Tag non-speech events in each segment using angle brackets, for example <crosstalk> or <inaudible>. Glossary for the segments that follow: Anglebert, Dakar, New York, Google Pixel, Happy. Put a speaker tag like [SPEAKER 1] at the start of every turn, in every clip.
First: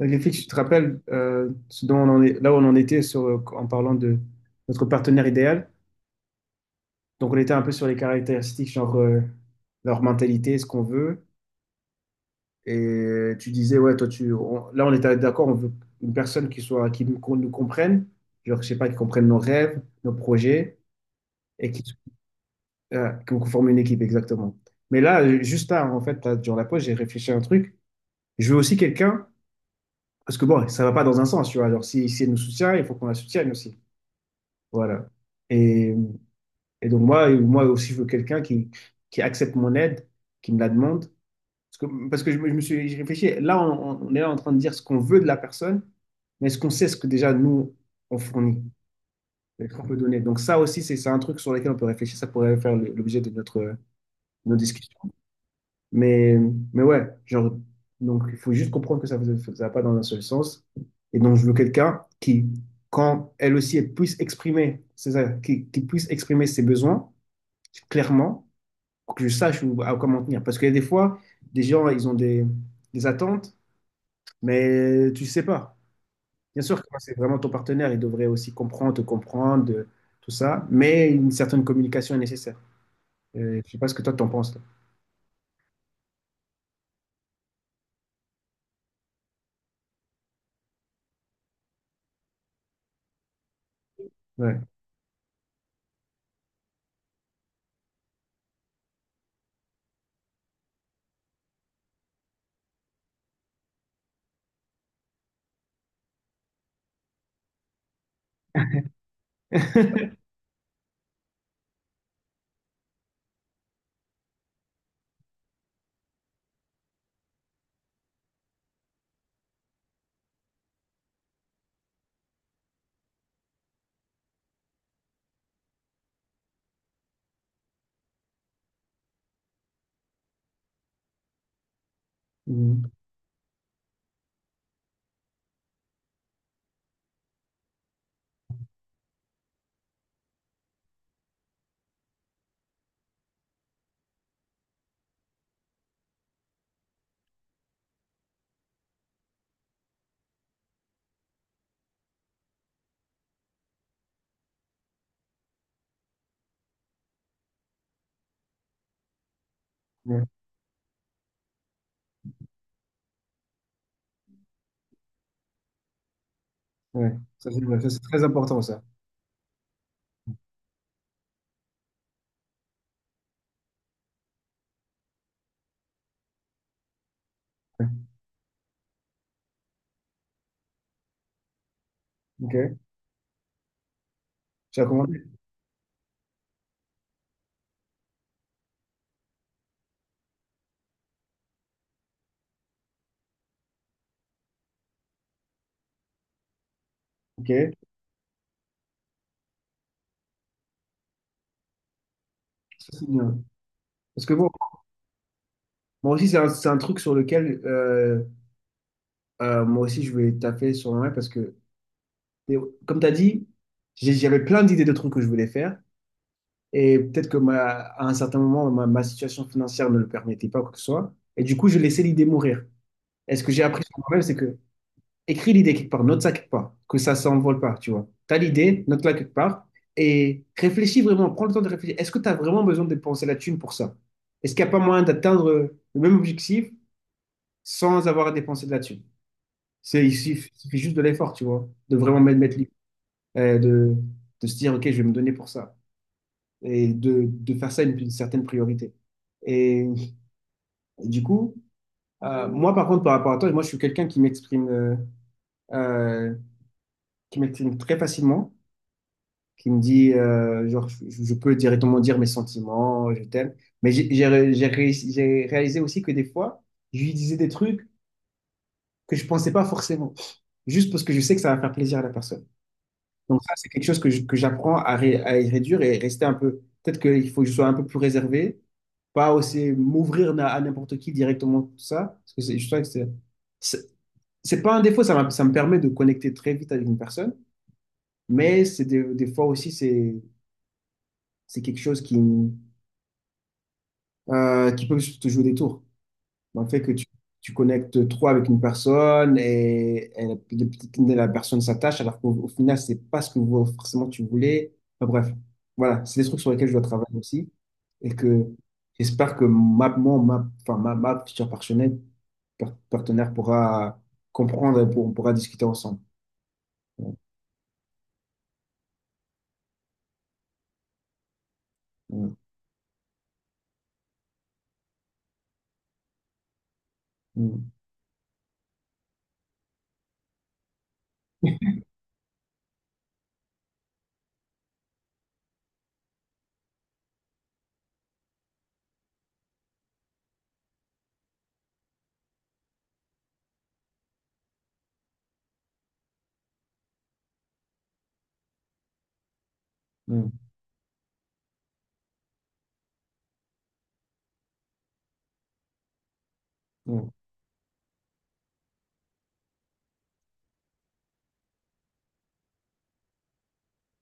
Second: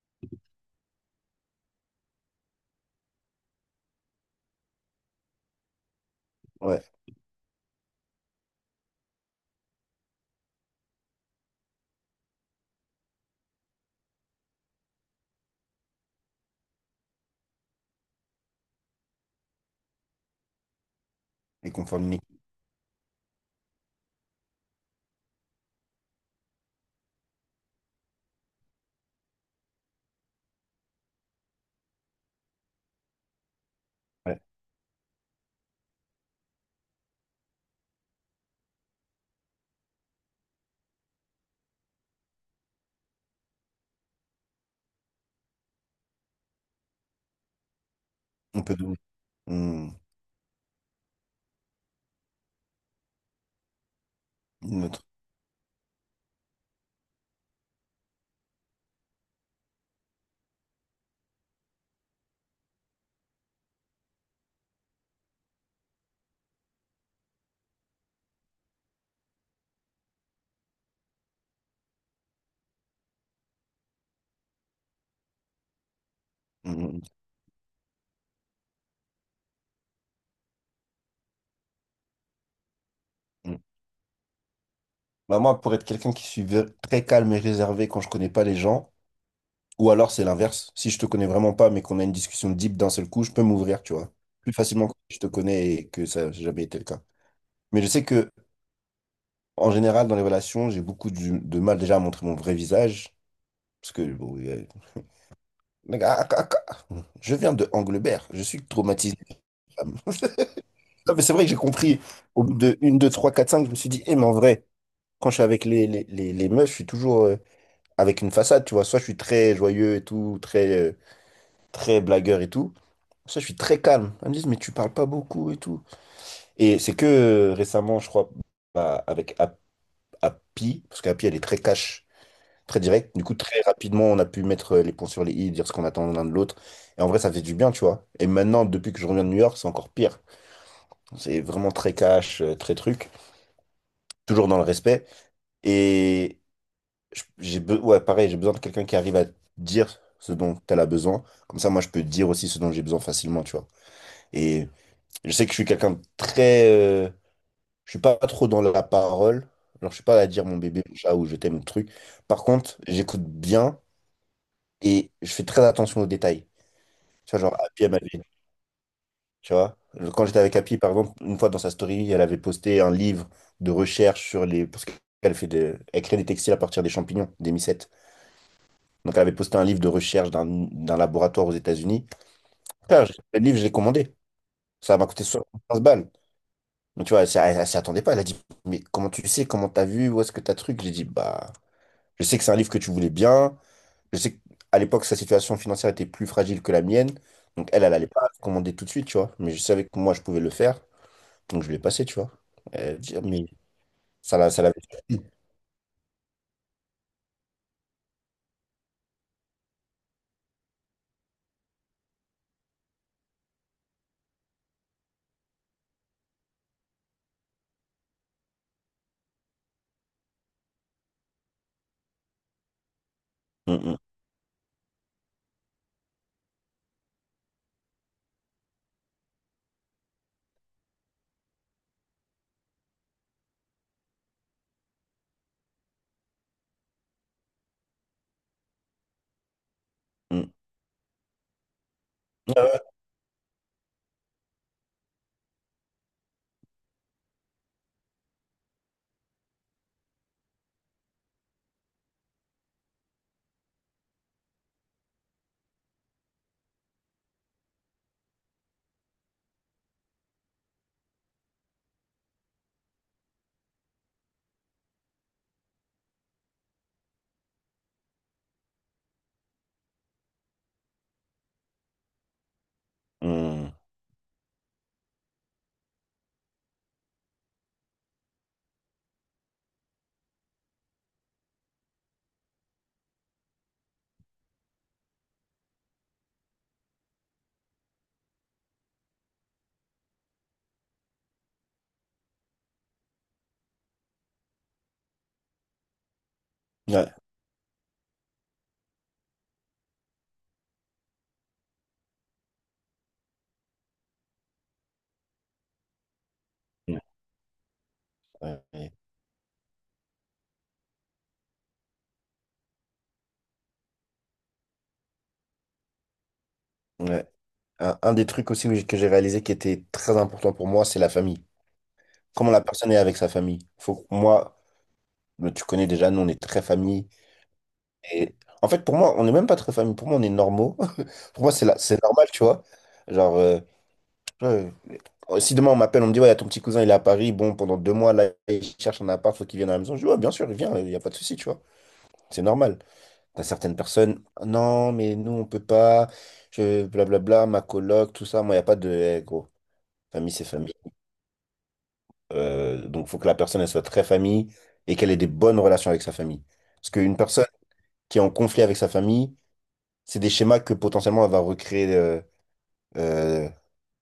[SPEAKER 1] Griffith, tu te rappelles ce dont on en est, là où on en était sur, en parlant de notre partenaire idéal.
[SPEAKER 2] Ouais,
[SPEAKER 1] Donc, on était un peu sur les caractéristiques, genre leur mentalité, ce qu'on veut. Et tu disais, ouais, toi, là, on était d'accord, on veut une personne qui soit, qui nous, qu'on nous comprenne, genre, je sais pas, qui comprenne nos rêves, nos projets,
[SPEAKER 2] et
[SPEAKER 1] et qui,
[SPEAKER 2] qu'on forme une équipe.
[SPEAKER 1] qu'on forme une équipe, exactement. Mais là, juste là, en fait, là, durant la pause, j'ai réfléchi à un truc. Je veux aussi quelqu'un, parce que bon, ça va pas dans un sens, tu vois. Alors, si elle nous soutient, il faut qu'on la soutienne aussi.
[SPEAKER 2] Ouais.
[SPEAKER 1] Voilà. Et, et donc moi aussi, je veux quelqu'un qui accepte mon aide, qui me la demande. Parce que je me suis j'ai réfléchi. Là, on est là en train de dire ce qu'on veut de la personne, mais est-ce qu'on sait ce que déjà nous, on fournit,
[SPEAKER 2] On peut donner
[SPEAKER 1] ce qu'on
[SPEAKER 2] mm,
[SPEAKER 1] peut donner. Donc ça aussi, c'est un truc sur lequel on peut réfléchir. Ça pourrait faire l'objet de nos
[SPEAKER 2] une
[SPEAKER 1] discussions.
[SPEAKER 2] autre.
[SPEAKER 1] Mais, mais ouais, genre, donc il faut juste comprendre que ça ne va pas dans un seul sens. Et donc, je veux quelqu'un quand elle aussi, elle puisse exprimer, c'est ça, qui puisse exprimer ses besoins clairement pour que je sache où, à quoi m'en tenir. Parce que des fois, des gens, ils ont des attentes, mais tu ne sais pas. Bien
[SPEAKER 2] Mm,
[SPEAKER 1] sûr que quand
[SPEAKER 2] mm,
[SPEAKER 1] c'est vraiment ton partenaire, il devrait aussi comprendre, te comprendre, tout ça, mais une certaine communication est nécessaire. Je
[SPEAKER 2] mm.
[SPEAKER 1] ne sais pas ce que toi, t'en penses. Toi.
[SPEAKER 2] Bah, moi, pour être quelqu'un qui suis très calme et réservé quand je connais pas les gens, ou alors c'est l'inverse. Si je te connais vraiment pas, mais qu'on a une discussion deep d'un seul coup, je peux m'ouvrir, tu vois. Plus
[SPEAKER 1] Ouais.
[SPEAKER 2] facilement que si je te connais et que ça n'a jamais été le cas. Mais je sais que, en général, dans les relations, j'ai beaucoup de mal déjà à montrer mon vrai visage. Parce que, bon, mec, ah, ah, ah, ah. Je viens de Anglebert, je suis traumatisé. <laughs>
[SPEAKER 1] <laughs>
[SPEAKER 2] Non, mais c'est vrai que j'ai compris. Au bout de 1, 2 3 4 cinq, je me suis dit, eh, mais en vrai, quand je suis avec les meufs, je suis toujours avec une façade, tu vois. Soit je suis très joyeux et tout, très, très blagueur et tout. Soit je suis très calme. Elles me disent, mais tu parles pas beaucoup et tout. Et c'est que récemment, je crois, bah, avec Happy, parce qu'Happy, elle est très cash, très
[SPEAKER 1] Mhm.
[SPEAKER 2] directe. Du coup, très rapidement, on a pu mettre les ponts sur les i, dire ce qu'on attend l'un de l'autre. Et en vrai, ça fait du bien, tu vois. Et maintenant, depuis que je reviens de New York, c'est encore pire. C'est vraiment très cash, très truc, toujours dans le respect. et ouais, pareil, j'ai besoin de quelqu'un qui arrive à dire ce dont elle a besoin. Comme ça, moi, je peux dire aussi ce dont j'ai besoin facilement, tu vois. Et je sais que je suis quelqu'un de très... je suis pas trop dans la parole. Alors, je suis pas
[SPEAKER 1] Ouais,
[SPEAKER 2] à dire mon bébé, mon chat ou je t'aime, le truc. Par contre, j'écoute bien et je fais très attention aux détails.
[SPEAKER 1] ouais.
[SPEAKER 2] Tu vois,
[SPEAKER 1] Ça,
[SPEAKER 2] genre,
[SPEAKER 1] c'est vrai
[SPEAKER 2] Happy,
[SPEAKER 1] ça,
[SPEAKER 2] elle
[SPEAKER 1] c'est
[SPEAKER 2] m'avait...
[SPEAKER 1] très important, ça.
[SPEAKER 2] Tu vois, quand j'étais avec Happy, par exemple, une fois dans sa story, elle avait posté un livre de recherche sur les... Parce qu'elle fait des... Elle crée des textiles à partir des champignons, des
[SPEAKER 1] Ouais.
[SPEAKER 2] mycètes. Donc, elle avait posté un livre de recherche d'un laboratoire aux États-Unis.
[SPEAKER 1] Ok,
[SPEAKER 2] Frère, le livre, je l'ai commandé.
[SPEAKER 1] tu as
[SPEAKER 2] Ça m'a coûté
[SPEAKER 1] commandé.
[SPEAKER 2] 75 balles. Donc, tu vois, elle s'y attendait pas. Elle a dit, mais comment tu sais, comment t'as vu, où est-ce que t'as truc? J'ai dit, bah, je sais que c'est un livre que tu voulais bien. Je sais qu'à l'époque, sa situation financière était plus fragile que la mienne.
[SPEAKER 1] Ok,
[SPEAKER 2] Donc, elle, elle allait pas commander tout de suite, tu vois. Mais je savais que moi, je pouvais le faire. Donc, je l'ai passé, tu vois.
[SPEAKER 1] ça,
[SPEAKER 2] Elle
[SPEAKER 1] c'est
[SPEAKER 2] dit,
[SPEAKER 1] bien.
[SPEAKER 2] mais
[SPEAKER 1] Parce que
[SPEAKER 2] ça
[SPEAKER 1] bon,
[SPEAKER 2] l'a, ça l'avait.
[SPEAKER 1] moi aussi, c'est un truc sur lequel moi aussi, je vais taper sur moi. Parce que Et comme tu as dit, j'avais plein d'idées de trucs que je voulais faire. Et peut-être que à un certain moment, ma situation financière ne le permettait pas, quoi que ce soit. Et du coup, je laissais l'idée mourir. Et ce que j'ai appris
[SPEAKER 2] Mm,
[SPEAKER 1] sur moi-même, c'est que écris l'idée quelque part, note ça quelque part, que ça ne s'envole pas, tu vois. Tu as l'idée, note-la quelque part. Et réfléchis vraiment, prends le temps de réfléchir. Est-ce que tu as vraiment besoin de dépenser la thune pour ça? Est-ce qu'il n'y a pas moyen d'atteindre le même objectif sans avoir à dépenser de la thune? Il
[SPEAKER 2] mm,
[SPEAKER 1] suffit
[SPEAKER 2] mm.
[SPEAKER 1] il suffit juste de l'effort, tu vois, de vraiment mettre
[SPEAKER 2] Ouais.
[SPEAKER 1] euh, de, de se dire, OK, je vais me donner pour ça, et de faire ça une certaine priorité. Et, et du coup, moi, par contre, par rapport à toi, moi, je suis quelqu'un euh, qui m'exprime très facilement, qui me dit, genre, je peux directement dire mes sentiments, je t'aime. Mais j'ai ré- j'ai réussi- j'ai réalisé aussi que des fois, je lui disais des trucs que je pensais pas forcément, juste parce que je sais que ça va faire plaisir à la personne. Donc ça, c'est
[SPEAKER 2] Hum.
[SPEAKER 1] quelque chose que j'apprends à y réduire et rester un peu. Peut-être qu'il faut que je sois un peu plus réservé, pas aussi m'ouvrir à n'importe qui directement, tout ça. Parce que je trouve que c'est c'est pas un défaut, ça, ça me permet de connecter très vite avec une personne, mais c'est des fois aussi, c'est quelque chose qui peut te jouer des tours. Le fait que tu,
[SPEAKER 2] Ouais.
[SPEAKER 1] tu connectes trop avec une personne et la personne s'attache, alors qu'au final, c'est pas ce que forcément tu voulais. Enfin, bref, voilà, c'est des trucs sur lesquels je dois
[SPEAKER 2] Mm.
[SPEAKER 1] travailler aussi. Et que
[SPEAKER 2] Ouais. Ouais.
[SPEAKER 1] j'espère que ma, mon, ma, enfin, ma future partenaire pourra comprendre et on pourra discuter ensemble. Ouais,
[SPEAKER 2] Ouais. Un des trucs aussi où que j'ai réalisé qui était très important pour moi, c'est la famille.
[SPEAKER 1] ouais,
[SPEAKER 2] Comment la personne est avec sa famille. Faut que moi, mais tu connais déjà, nous, on est très famille. Et en fait, pour moi, on n'est même pas très famille. Pour moi, on est normaux. <laughs> Pour moi, c'est normal, tu vois. Genre, ouais, si demain on m'appelle, on me dit, ouais, y a ton petit cousin, il est à Paris. Bon, pendant 2 mois, là, il cherche un appart, faut qu'il vienne à la maison. Je dis, ouais, bien sûr, il vient, il n'y a pas de souci, tu vois. C'est normal. T'as certaines personnes, non, mais nous, on peut pas. Blablabla, ma coloc, tout ça. Moi, il n'y a pas de, eh, gros,
[SPEAKER 1] ouais,
[SPEAKER 2] famille, c'est famille. Donc, il faut que la personne elle soit très famille et qu'elle ait des bonnes relations avec sa famille. Parce
[SPEAKER 1] ouais,
[SPEAKER 2] qu'une personne qui est en conflit avec sa famille, c'est des schémas que potentiellement elle va recréer, euh,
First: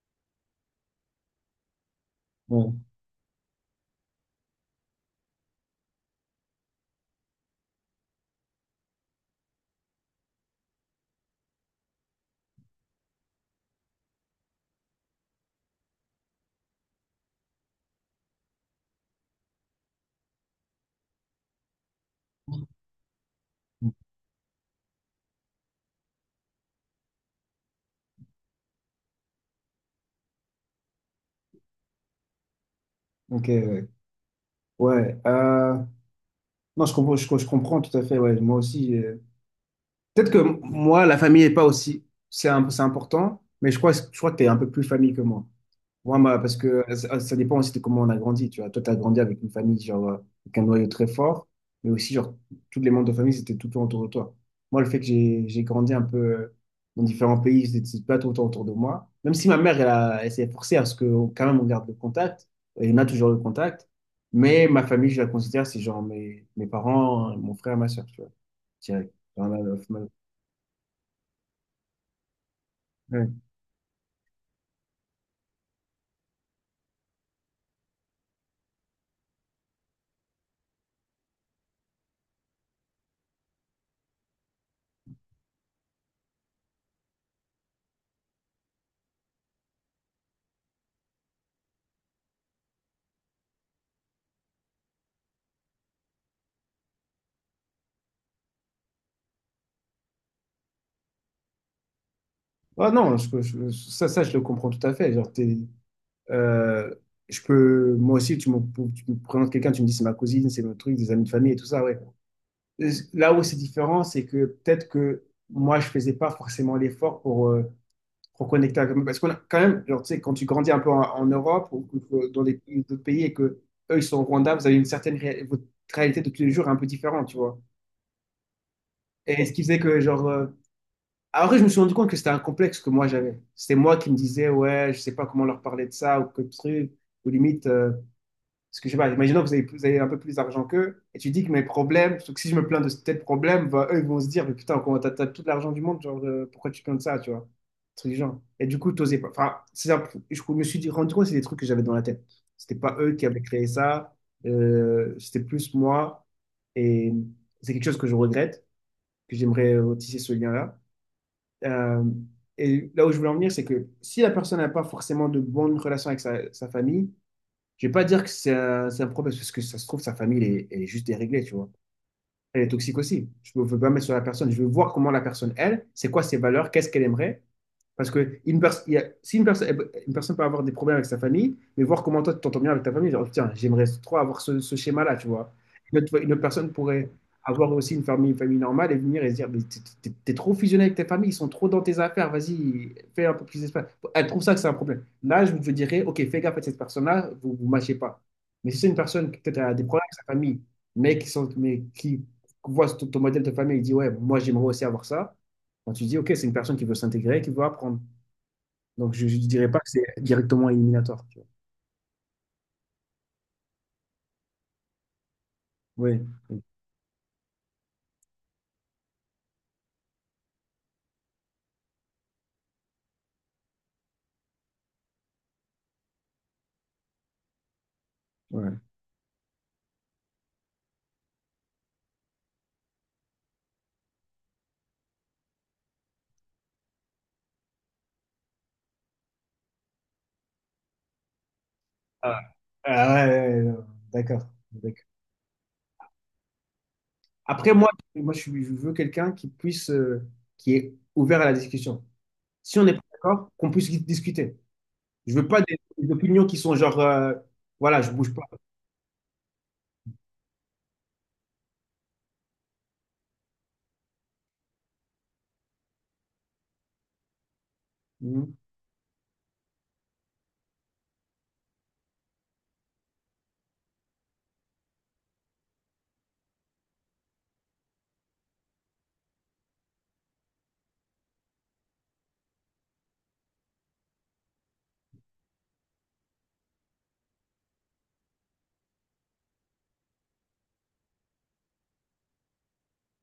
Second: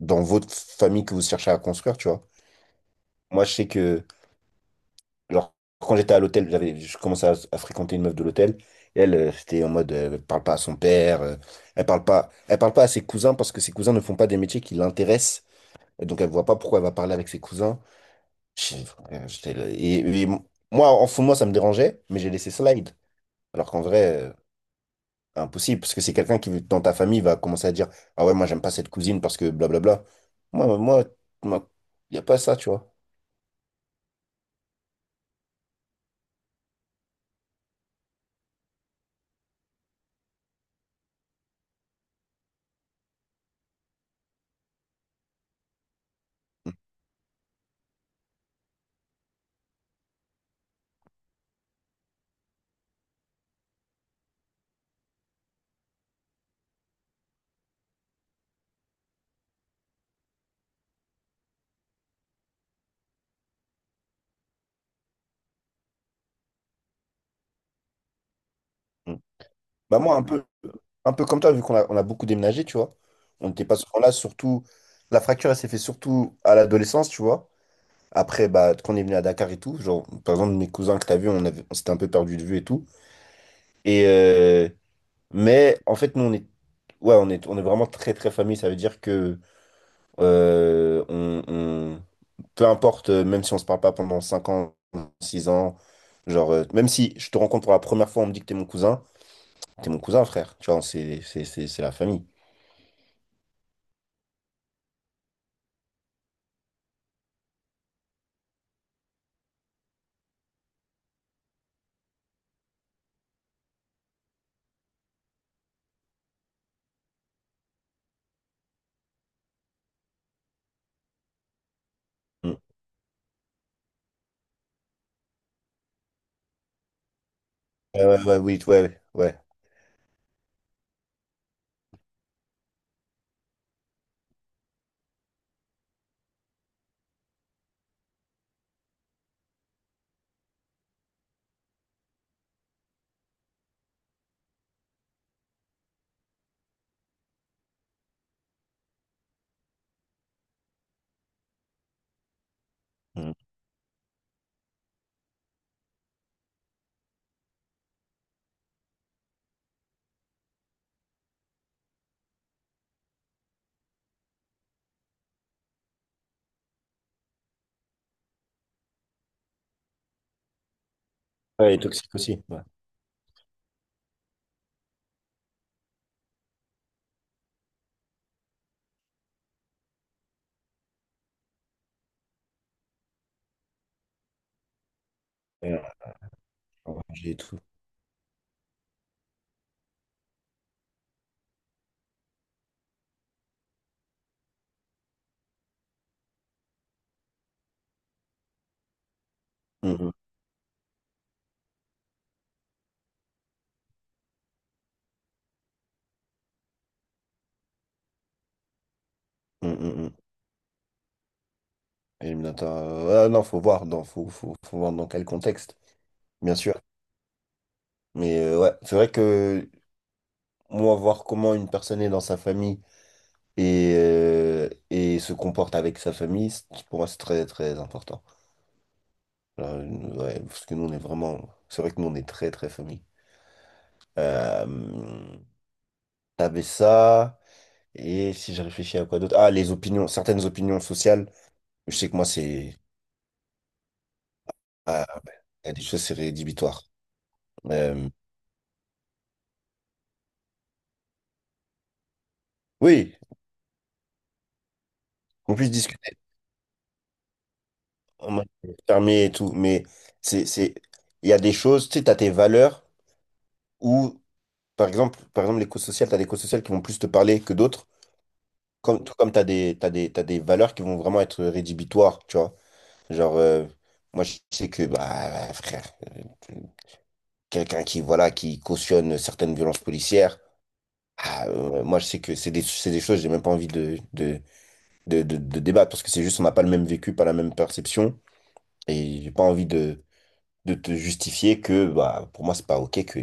[SPEAKER 2] dans votre famille que vous cherchez à construire, tu vois.
[SPEAKER 1] ouais,
[SPEAKER 2] Moi, je sais que, genre, quand j'étais à l'hôtel, j'avais, je commençais à fréquenter une meuf de l'hôtel. Et elle c'était en mode, elle parle pas à son père, elle parle pas à ses cousins parce que ses cousins ne font pas des métiers qui l'intéressent. Et donc, elle voit pas pourquoi elle va parler avec ses cousins. Frère, et moi, en fond, moi, ça me dérangeait, mais j'ai laissé slide. Alors qu'en
[SPEAKER 1] ouais.
[SPEAKER 2] vrai, impossible, parce que c'est quelqu'un qui, dans ta famille, va commencer à dire, ah ouais, moi, j'aime pas cette cousine parce que blablabla. Moi, moi, moi, y a pas ça, tu vois.
[SPEAKER 1] Ok, ouais. Ouais, non, je comprends, je comprends tout à fait. Ouais, moi aussi. Peut-être que moi, la famille n'est pas aussi. C'est important, mais je crois que tu es un peu plus famille que moi. Moi, parce que ça dépend aussi de comment on a grandi. Tu vois, toi, tu as grandi avec une famille, genre, avec un noyau très fort, mais aussi, genre, tous les membres de famille, c'était tout le temps autour de toi. Moi, le fait que j'ai grandi un peu dans différents pays, c'était pas tout le temps autour de moi. Même si ma mère, elle, elle s'est forcée à ce que, quand même, on garde le contact, et on a toujours le contact, mais ma famille, je la considère, c'est genre mes parents, mon frère, ma soeur, tu vois, direct.
[SPEAKER 2] Mm. Bah, moi, un peu comme toi, vu qu'on a beaucoup déménagé, tu vois. On n'était pas souvent là, surtout. La fracture, elle s'est fait surtout à l'adolescence, tu vois. Après, bah, quand on est venu à Dakar et tout, genre, par exemple, mes cousins que t'as vu, on s'était un peu perdu de vue et tout. Et, euh, Mais en fait, nous, ouais, on est vraiment très, très famille. Ça veut dire que euh, on, on- peu importe, même si on se parle pas pendant 5 ans, 6 ans, genre, même si je te rencontre pour la première fois, on me dit que t'es mon cousin, frère. Tu vois, c'est la famille.
[SPEAKER 1] Ah non, ça, je le comprends tout à fait. Genre, euh, je peux, moi aussi, tu me présentes quelqu'un, tu me dis c'est ma cousine, c'est mon truc, des amis de famille et tout ça, ouais. Là où c'est différent, c'est que peut-être que moi, je faisais pas forcément l'effort pour connecter avec eux. Parce qu'on a quand même, genre, tu sais, quand tu grandis un peu en Europe ou dans les
[SPEAKER 2] Mm.
[SPEAKER 1] d'autres pays et que eux, ils sont au Rwanda, vous avez votre réalité de tous les jours est un peu différente, tu vois.
[SPEAKER 2] Ouais, ouais, ouais, oui, ouais, ouais.
[SPEAKER 1] Et ce qui faisait que, genre, après, je me suis rendu compte que c'était un complexe que moi j'avais. C'était moi qui me disais, ouais, je sais pas comment leur parler de ça ou que truc, ou limite, parce que je sais pas, imaginons que vous avez un peu plus d'argent qu'eux, et tu dis que mes problèmes, sauf que si je me plains de tel problème, bah, eux ils vont se dire, mais putain, comment t'as tout l'argent du monde, genre, pourquoi tu te plains de ça, tu vois? Un truc du genre. Et du coup, t'osais pas. Enfin, je me suis rendu compte que c'est des trucs que j'avais dans la tête. C'était pas eux qui
[SPEAKER 2] Mm.
[SPEAKER 1] avaient créé ça, c'était plus moi, et c'est quelque chose que je regrette, que j'aimerais tisser ce lien-là. Euh, et là où je voulais en venir, c'est que si la personne n'a pas forcément de bonnes relations avec sa famille, je vais pas dire que c'est un problème, parce que ça se trouve, sa famille, elle est juste déréglée, tu vois.
[SPEAKER 2] Ouais, et toxique aussi. Ouais.
[SPEAKER 1] Elle est toxique aussi. Je ne veux pas mettre sur la personne. Je veux voir comment la personne, elle, c'est quoi ses valeurs, qu'est-ce qu'elle aimerait. Parce que une pers- il y a- si une, personne une personne peut avoir des problèmes avec sa famille, mais voir comment toi tu t'entends bien avec ta famille, genre, tiens, j'aimerais trop avoir ce schéma-là, tu vois.
[SPEAKER 2] Ouais,
[SPEAKER 1] Une autre personne
[SPEAKER 2] ouais,
[SPEAKER 1] pourrait
[SPEAKER 2] j'ai tout.
[SPEAKER 1] avoir aussi une famille normale et venir et se dire, mais t'es trop fusionné avec ta famille, ils sont trop dans tes affaires, vas-y, fais un peu plus d'espace. Elle trouve ça que c'est un problème. Là, je vous dirais, ok, fais gaffe à cette personne-là, vous vous mâchez pas. Mais si c'est une personne qui peut-être a des problèmes
[SPEAKER 2] Mm,
[SPEAKER 1] avec sa famille, mais qui voit ton modèle de famille et dit, ouais, moi j'aimerais aussi avoir ça, quand tu dis, ok, c'est une personne qui veut s'intégrer, qui veut apprendre. Donc, je ne
[SPEAKER 2] mm,
[SPEAKER 1] dirais pas
[SPEAKER 2] mm,
[SPEAKER 1] que
[SPEAKER 2] mm,
[SPEAKER 1] c'est
[SPEAKER 2] mm.
[SPEAKER 1] directement éliminatoire, tu vois.
[SPEAKER 2] Et je me dis, attends, ah non, faut voir, faut voir dans quel contexte,
[SPEAKER 1] Oui.
[SPEAKER 2] bien
[SPEAKER 1] Oui,
[SPEAKER 2] sûr. Mais ouais, c'est vrai que moi, voir comment une personne est dans sa famille et, et se comporte avec sa famille, pour moi, c'est très, très important.
[SPEAKER 1] ouais.
[SPEAKER 2] Alors, ouais, parce que nous, on est vraiment... C'est vrai que nous, on est très, très famille. Euh, t'avais ça, et si je réfléchis à quoi d'autre... Ah, les opinions, certaines opinions sociales. Je sais que moi,
[SPEAKER 1] Ah,
[SPEAKER 2] c'est...
[SPEAKER 1] ah ouais, ouais, ouais, ouais. D'accord. D'accord.
[SPEAKER 2] Ah, ben, il y a des choses, c'est rédhibitoire.
[SPEAKER 1] Après, moi,
[SPEAKER 2] Euh,
[SPEAKER 1] moi je veux quelqu'un qui est ouvert à la discussion. Si on n'est pas
[SPEAKER 2] oui,
[SPEAKER 1] d'accord, qu'on puisse discuter. Je veux
[SPEAKER 2] on
[SPEAKER 1] pas
[SPEAKER 2] puisse
[SPEAKER 1] des
[SPEAKER 2] discuter,
[SPEAKER 1] opinions qui sont genre, voilà, je
[SPEAKER 2] on
[SPEAKER 1] bouge pas.
[SPEAKER 2] m'a fermé et tout, mais c'est... c'est- il y a des choses, tu sais, t'as tes valeurs, où par exemple, l'éco-social, tu as des éco-sociales qui vont plus te parler que d'autres,
[SPEAKER 1] Mhm.
[SPEAKER 2] comme, tout comme tu as des, t'as des, t'as des valeurs qui vont vraiment être rédhibitoires, tu vois. Genre, moi, je sais que, bah, frère, quelqu'un qui, voilà, qui cautionne certaines violences policières, ah, moi, je sais que c'est des choses, j'ai même pas envie de débattre, parce que c'est juste, on n'a pas le même vécu, pas la même perception, et j'ai pas envie de te justifier que, bah, pour moi, c'est pas OK que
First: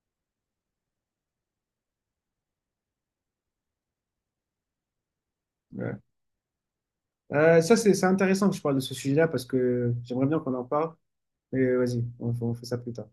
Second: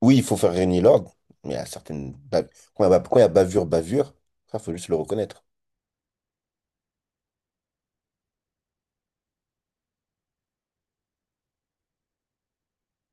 [SPEAKER 2] oui, il faut faire régner l'ordre, mais il y a quand il y a ba- quand il y a bavure, bavure, ça, faut juste le reconnaître.
[SPEAKER 1] Ouais. Ça, c'est intéressant que je parle de ce sujet-là parce que j'aimerais bien qu'on en parle. Mais vas-y, on fait ça plus tard.